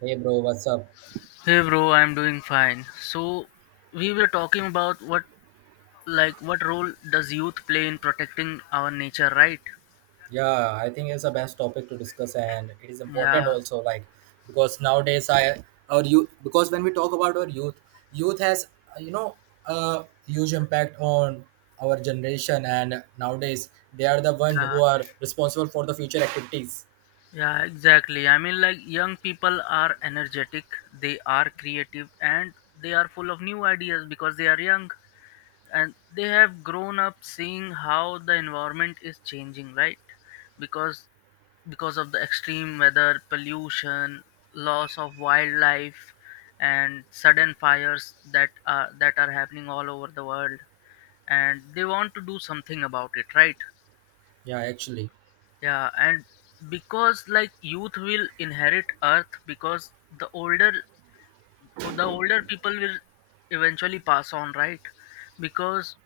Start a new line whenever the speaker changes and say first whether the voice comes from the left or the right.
right: Hey bro, what's up?
left: Hey bro, I'm doing fine. So we were talking about what role does youth play in protecting our nature, right?
right: Yeah, I think it's the best topic to discuss, and it is important
left: Yeah,
right: also, like because nowadays I our youth because when we talk about our youth, youth has a huge impact on our generation, and nowadays they are the one
left: yeah,
right: who are responsible for the future activities.
left: yeah, exactly. Young people are energetic, they are creative, and they are full of new ideas because they are young. And they have grown up seeing how the environment is changing, right? Because because of the extreme weather, pollution, loss of wildlife, and sudden fires that are happening all over the world, and they want to do something about it, right?
right: Yeah, actually.
left: Yeah. And because like youth will inherit earth because the older the older people will eventually pass on, right? Because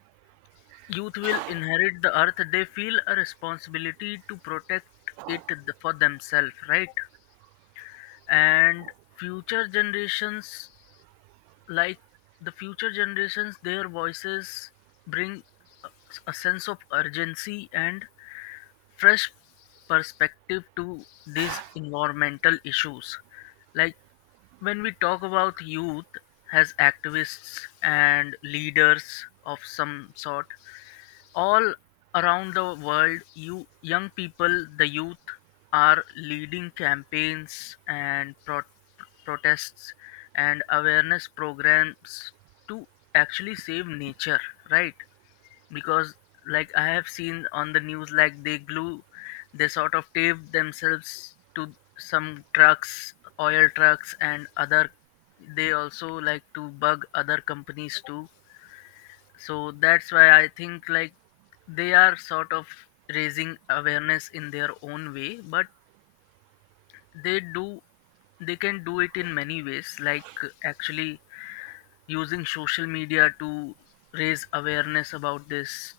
left: youth will inherit the earth, they feel a responsibility to protect it for themselves, right? And future generations, like the future generations, their voices bring a a sense of urgency and fresh perspective to these environmental issues. Like, when we talk about youth as activists and leaders of some sort all around the world, you young people, the youth, are leading campaigns and protests and awareness programs to actually save nature, right? Because, I have seen on the news, they glue, they sort of tape themselves to some trucks, oil trucks, and other, they also like to bug other companies too. So that's why I think they are sort of raising awareness in their own way, but they do they can do it in many ways, like actually using social media to raise awareness about this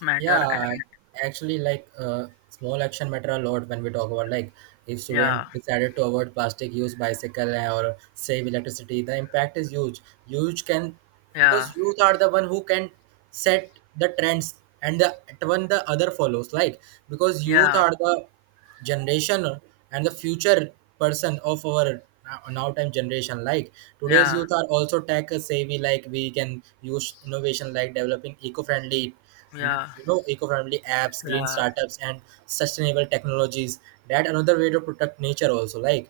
left: matter.
right: Yeah,
left: And
right: actually, like small action matter a lot when we talk about like if
left: yeah,
right: student decided to avoid plastic use bicycle or save electricity, the impact is huge. Huge can
left: yeah,
right: because youth are the one who can set the trends and the one the other follows. Like, because youth
left: yeah,
right: are the generation and the future person of our now time generation. Like, today's
left: yeah,
right: youth are also tech savvy, like we can use innovation like developing eco-friendly
left: yeah,
right: eco-friendly apps, green
left: yeah,
right: startups, and sustainable technologies. That another way to protect nature also, like,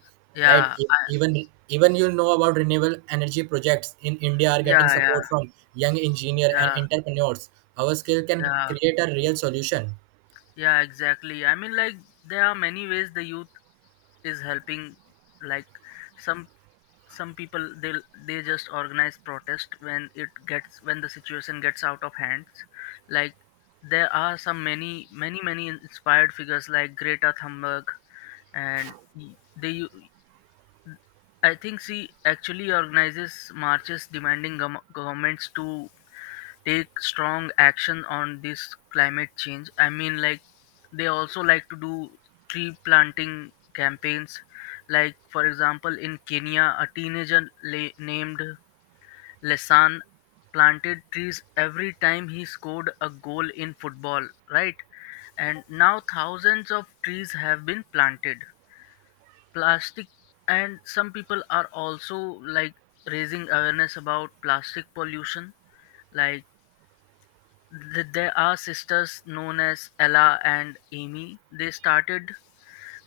right: right.
left: yeah,
right: Even even you know about renewable energy projects in India are getting
left: yeah, yeah,
right: support from young engineer and
left: yeah,
right: entrepreneurs. Our skill can
left: yeah,
right: create a real solution.
left: yeah, exactly. I mean, there are many ways the youth is helping. Like some some people, they just organize protest when it gets when the situation gets out of hands. Like, there are some many inspired figures like Greta Thunberg, and they u- I think she actually organizes marches demanding governments to take strong action on this climate change. I mean, they also like to do tree planting campaigns, like for example, in Kenya, a teenager named Lesan planted trees every time he scored a goal in football, right? And now thousands of trees have been planted. Plastic, and some people are also like raising awareness about plastic pollution. Like, there are sisters known as Ella and Amy. They started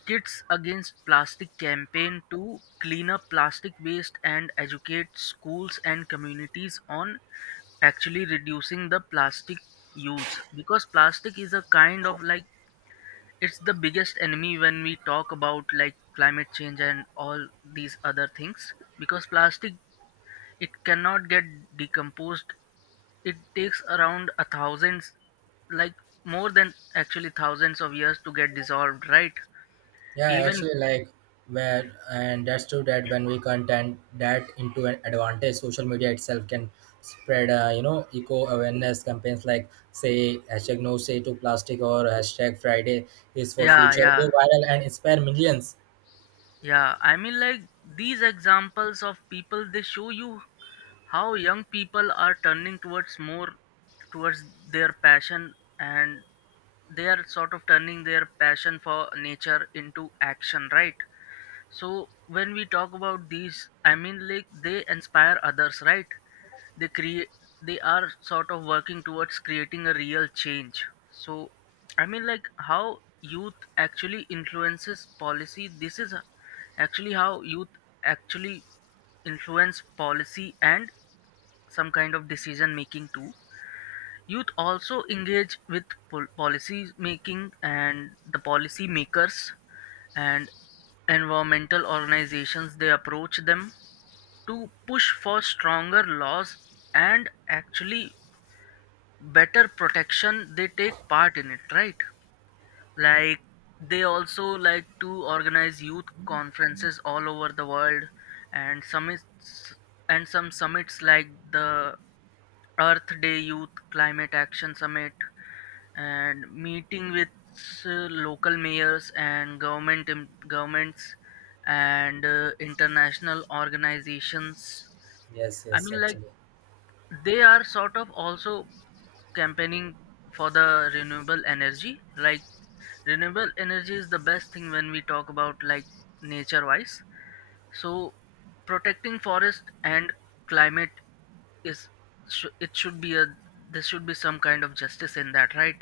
left: Kids Against Plastic campaign to clean up plastic waste and educate schools and communities on actually reducing the plastic use, because plastic is a kind of like, it's the biggest enemy when we talk about climate change and all these other things, because plastic, it cannot get decomposed. It takes around a thousand, like more than actually thousands of years to get dissolved, right?
right: Yeah,
left: Even
right: actually, like where, and that's true that when we content that into an advantage, social media itself can spread, eco awareness campaigns like say hashtag no say to plastic or hashtag Friday is for
left: yeah,
right: future
left: yeah.
right: go viral and inspire millions.
left: Yeah, I mean, these examples of people, they show you how young people are turning towards more towards their passion, and they are sort of turning their passion for nature into action, right? So, when we talk about these, I mean, they inspire others, right? They create, they are sort of working towards creating a real change. So I mean, how youth actually influences policy, this is actually how youth actually influence policy and some kind of decision making too. Youth also engage with policy making and the policy makers and environmental organizations. They approach them to push for stronger laws and actually better protection. They take part in it, right? Like, they also like to organize youth conferences all over the world and summits, and some summits like the Earth Day Youth Climate Action Summit, and meeting with local mayors and government governments and international organizations.
right: Yes,
left: I
right: yes,
left: mean,
right: actually.
left: they are sort of also campaigning for the renewable energy. Like, renewable energy is the best thing when we talk about nature wise. So, protecting forest and climate is it should be a, there should be some kind of justice in that, right?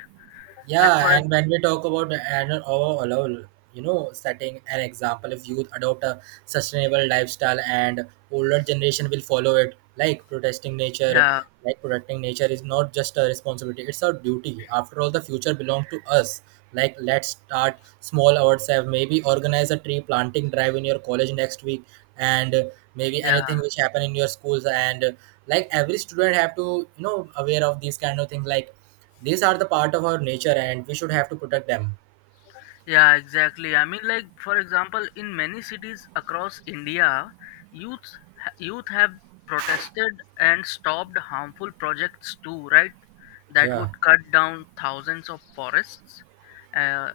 left: Like
right: Yeah,
left: for
right: and when we talk about an overall, setting an example, if youth adopt a sustainable lifestyle and older generation will follow it, like protesting nature,
left: yeah,
right: like protecting nature is not just a responsibility, it's our duty. After all, the future belongs to us. Like, let's start small ourselves. Maybe organize a tree planting drive in your college next week, and maybe
left: yeah.
right: anything which happen in your schools. And like every student have to, aware of these kind of things. Like, these are the part of our nature, and we should have to protect them.
left: Yeah, exactly. I mean, like for example, in many cities across India, youths youth have protested and stopped harmful projects too, right? That would
right: Yeah,
left: cut down thousands of forests, uh,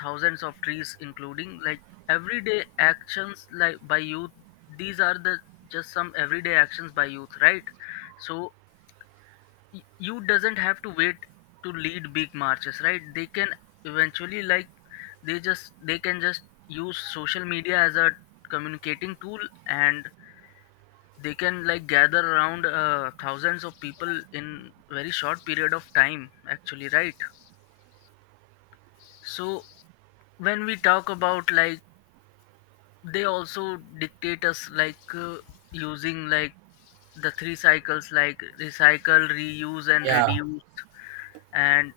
left: thousands of trees, including everyday actions by youth. These are the, just some everyday actions by youth, right? So you doesn't have to wait to lead big marches, right? They can eventually they can just use social media as a communicating tool, and they can gather around thousands of people in very short period of time actually, right? So when we talk about they also dictate us like, using like the three cycles, like recycle, reuse, and
right: yeah,
left: reduce, and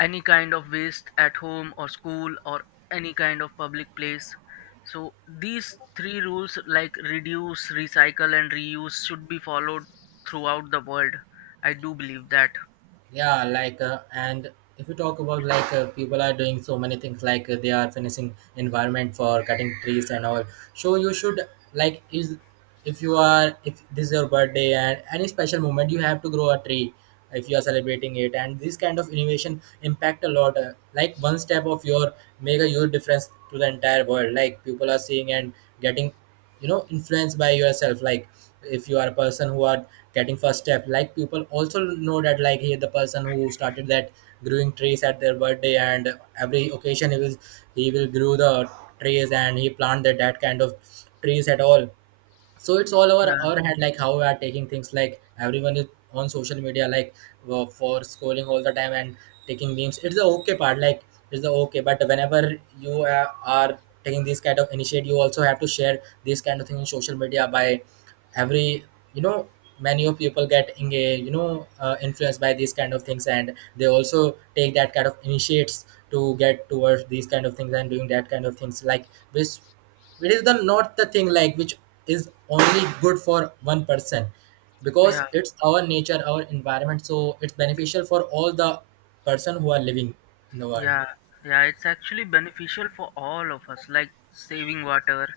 left: any kind of waste at home or school or any kind of public place. So these three rules, like reduce, recycle, and reuse should be followed throughout the world. I do believe that.
right: yeah. Like, and if you talk about like people are doing so many things, like they are finishing environment for cutting trees and all. So you should, like is, if you are, if this is your birthday and any special moment, you have to grow a tree if you are celebrating it. And this kind of innovation impact a lot. Like, one step of your make a huge difference to the entire world. Like, people are seeing and getting influenced by yourself, like if you are a person who are getting first step, like people also know that, like he, the person who started that, growing trees at their birthday and every occasion, he will grow the trees, and he planted that kind of trees at all. So it's all over
left: Yeah,
right: our hand, like how we are taking things, like everyone is on social media, like for scrolling all the time and taking memes. It's the okay part. Like, it's the okay, but whenever you are taking this kind of initiative, you also have to share this kind of thing on social media by every, you know many of people get engaged, influenced by these kind of things, and they also take that kind of initiates to get towards these kind of things and doing that kind of things like this. It is the not the thing like which is only good for one person, because
left: yeah.
right: it's our nature, our environment, so it's beneficial for all the person who are living in the world.
left: Yeah, yeah, it's actually beneficial for all of us, like saving water,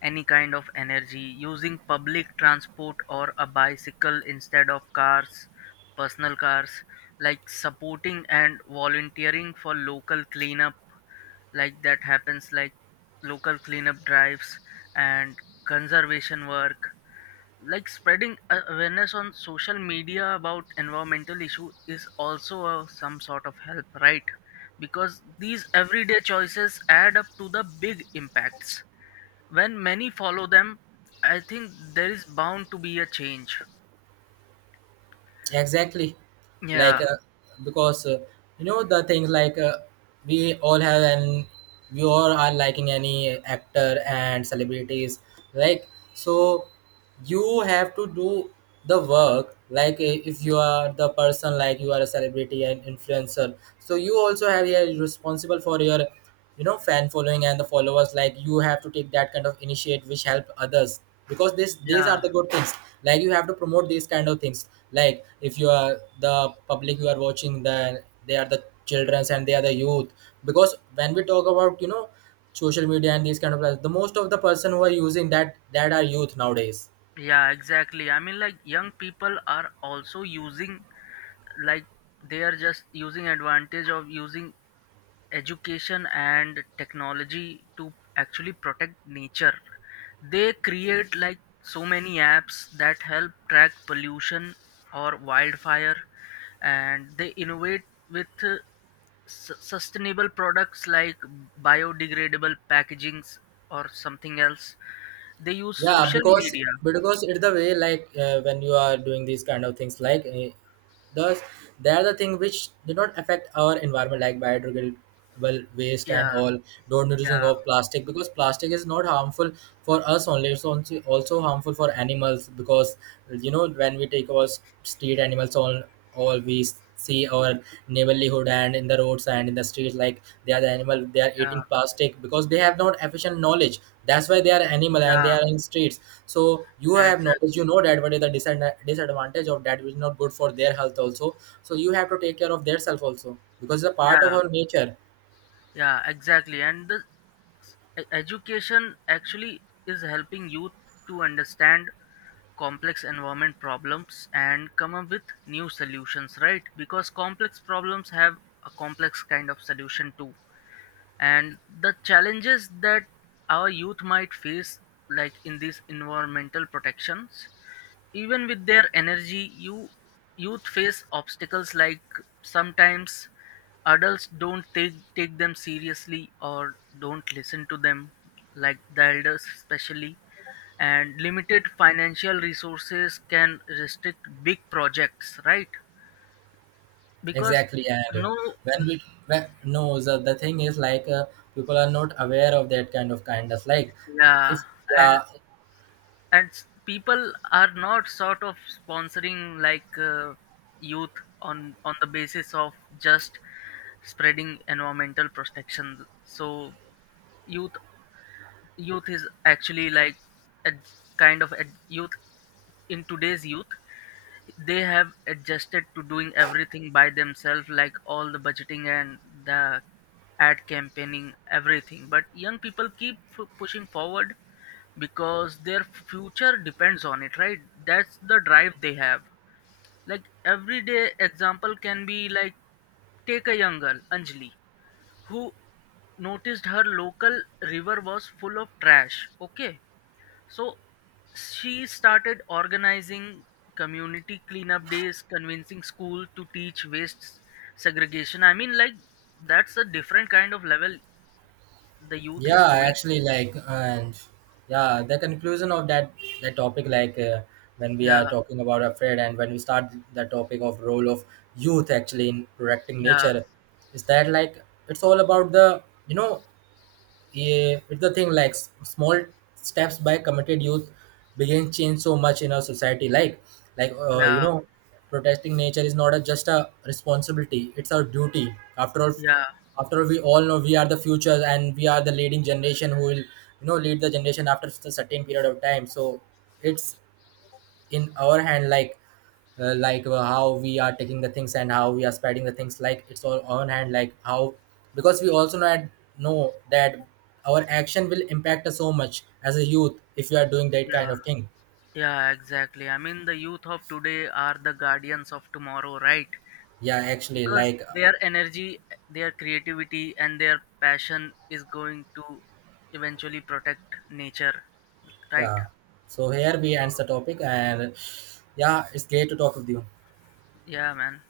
left: any kind of energy, using public transport or a bicycle instead of cars, personal cars, like supporting and volunteering for local cleanup, like that happens, like local cleanup drives and conservation work, like spreading awareness on social media about environmental issue is also a, some sort of help, right? Because these everyday choices add up to the big impacts. When many follow them, I think there is bound to be a change.
right: Exactly. Like,
left: Yeah,
right: because the things like, we all have, and we all are liking any actor and celebrities, like. So you have to do the work, like. Uh, if you are the person, like you are a celebrity and influencer, so you also have, you're responsible for your fan following and the followers. Like, you have to take that kind of initiate which help others, because this these are
left: yeah.
right: the good things. Like, you have to promote these kind of things. Like, if you are the public, you are watching the, they are the childrens, and they are the youth, because when we talk about, social media and these kind of, the most of the person who are using that that are youth nowadays.
left: Yeah, exactly. I mean, young people are also using like they are just using advantage of using education and technology to actually protect nature. They create so many apps that help track pollution or wildfire, and they innovate with sustainable products like biodegradable packagings or something else. They use
right: Yeah,
left: social
right: because
left: media.
right: because it's the way, like when you are doing these kind of things, like thus they are the thing which do not affect our environment, like biodegradable waste
left: Yeah,
right: and all. Don't using
left: yeah,
right: of plastic, because plastic is not harmful for us only, it's also harmful for animals, because when we take our street animals on, all we see, our neighborhood and in the roads and in the streets, like they are the animal, they are
left: yeah,
right: eating plastic because they have not efficient knowledge. That's why they are animal and they
left: yeah,
right: are in streets, so you
left: yeah,
right: have knowledge, you
left: exactly.
right: know that what is the disadvantage of that which is not good for their health also. So you have to take care of their self also, because it's a part of
left: Yeah,
right: our nature.
left: yeah, exactly. And the, education actually is helping youth to understand complex environment problems and come up with new solutions, right? Because complex problems have a complex kind of solution too. And the challenges that our youth might face, like in these environmental protections, even with their energy, youth face obstacles like sometimes adults don't take them seriously or don't listen to them, like the elders especially. And limited financial resources can restrict big projects, right? Because
right: Exactly. And
left: no,
right: when we no, the thing is, like people are not aware of that kind of kindness, like
left: yeah,
right: if.
left: and
right: Yeah,
left: people are not sort of sponsoring like, youth on the basis of just spreading environmental protection. So youth youth is actually like a kind of a youth, in today's youth, they have adjusted to doing everything by themselves, like all the budgeting and the ad campaigning, everything. But young people keep pushing forward, because their future depends on it, right? That's the drive they have. Like, everyday example can be like, take a young girl, Anjali, who noticed her local river was full of trash, okay? So she started organizing community cleanup days, convincing school to teach waste segregation. I mean, that's a different kind of level the youth is
right: yeah,
left: doing.
right: actually, like. And yeah, the conclusion of that topic, like when we are
left: Yeah,
right: talking about afraid, and when we start the topic of role of youth, actually, in protecting
left: yeah,
right: nature, is that, like, it's all about the, you know yeah, it's the thing, like small steps by committed youth begin change so much in our society. Like,
left: yeah,
right: protesting nature is not a, just a responsibility, it's our duty, after all
left: yeah,
right: after all we all know we are the future, and we are the leading generation who will, lead the generation after a certain period of time. So it's in our hand, like how we are taking the things and how we are spreading the things, like it's all on hand, like how, because we also not know that our action will impact us so much as a youth if we are doing that kind
left: yeah.
right: of thing.
left: Yeah, exactly. I mean, the youth of today are the guardians of tomorrow, right?
right: Yeah, actually,
left: Because
right: like
left: their energy, their creativity, and their passion is going to eventually protect nature, right?
right: yeah, so here we ends the topic, and yeah, it's great to talk with you.
left: Yeah, man.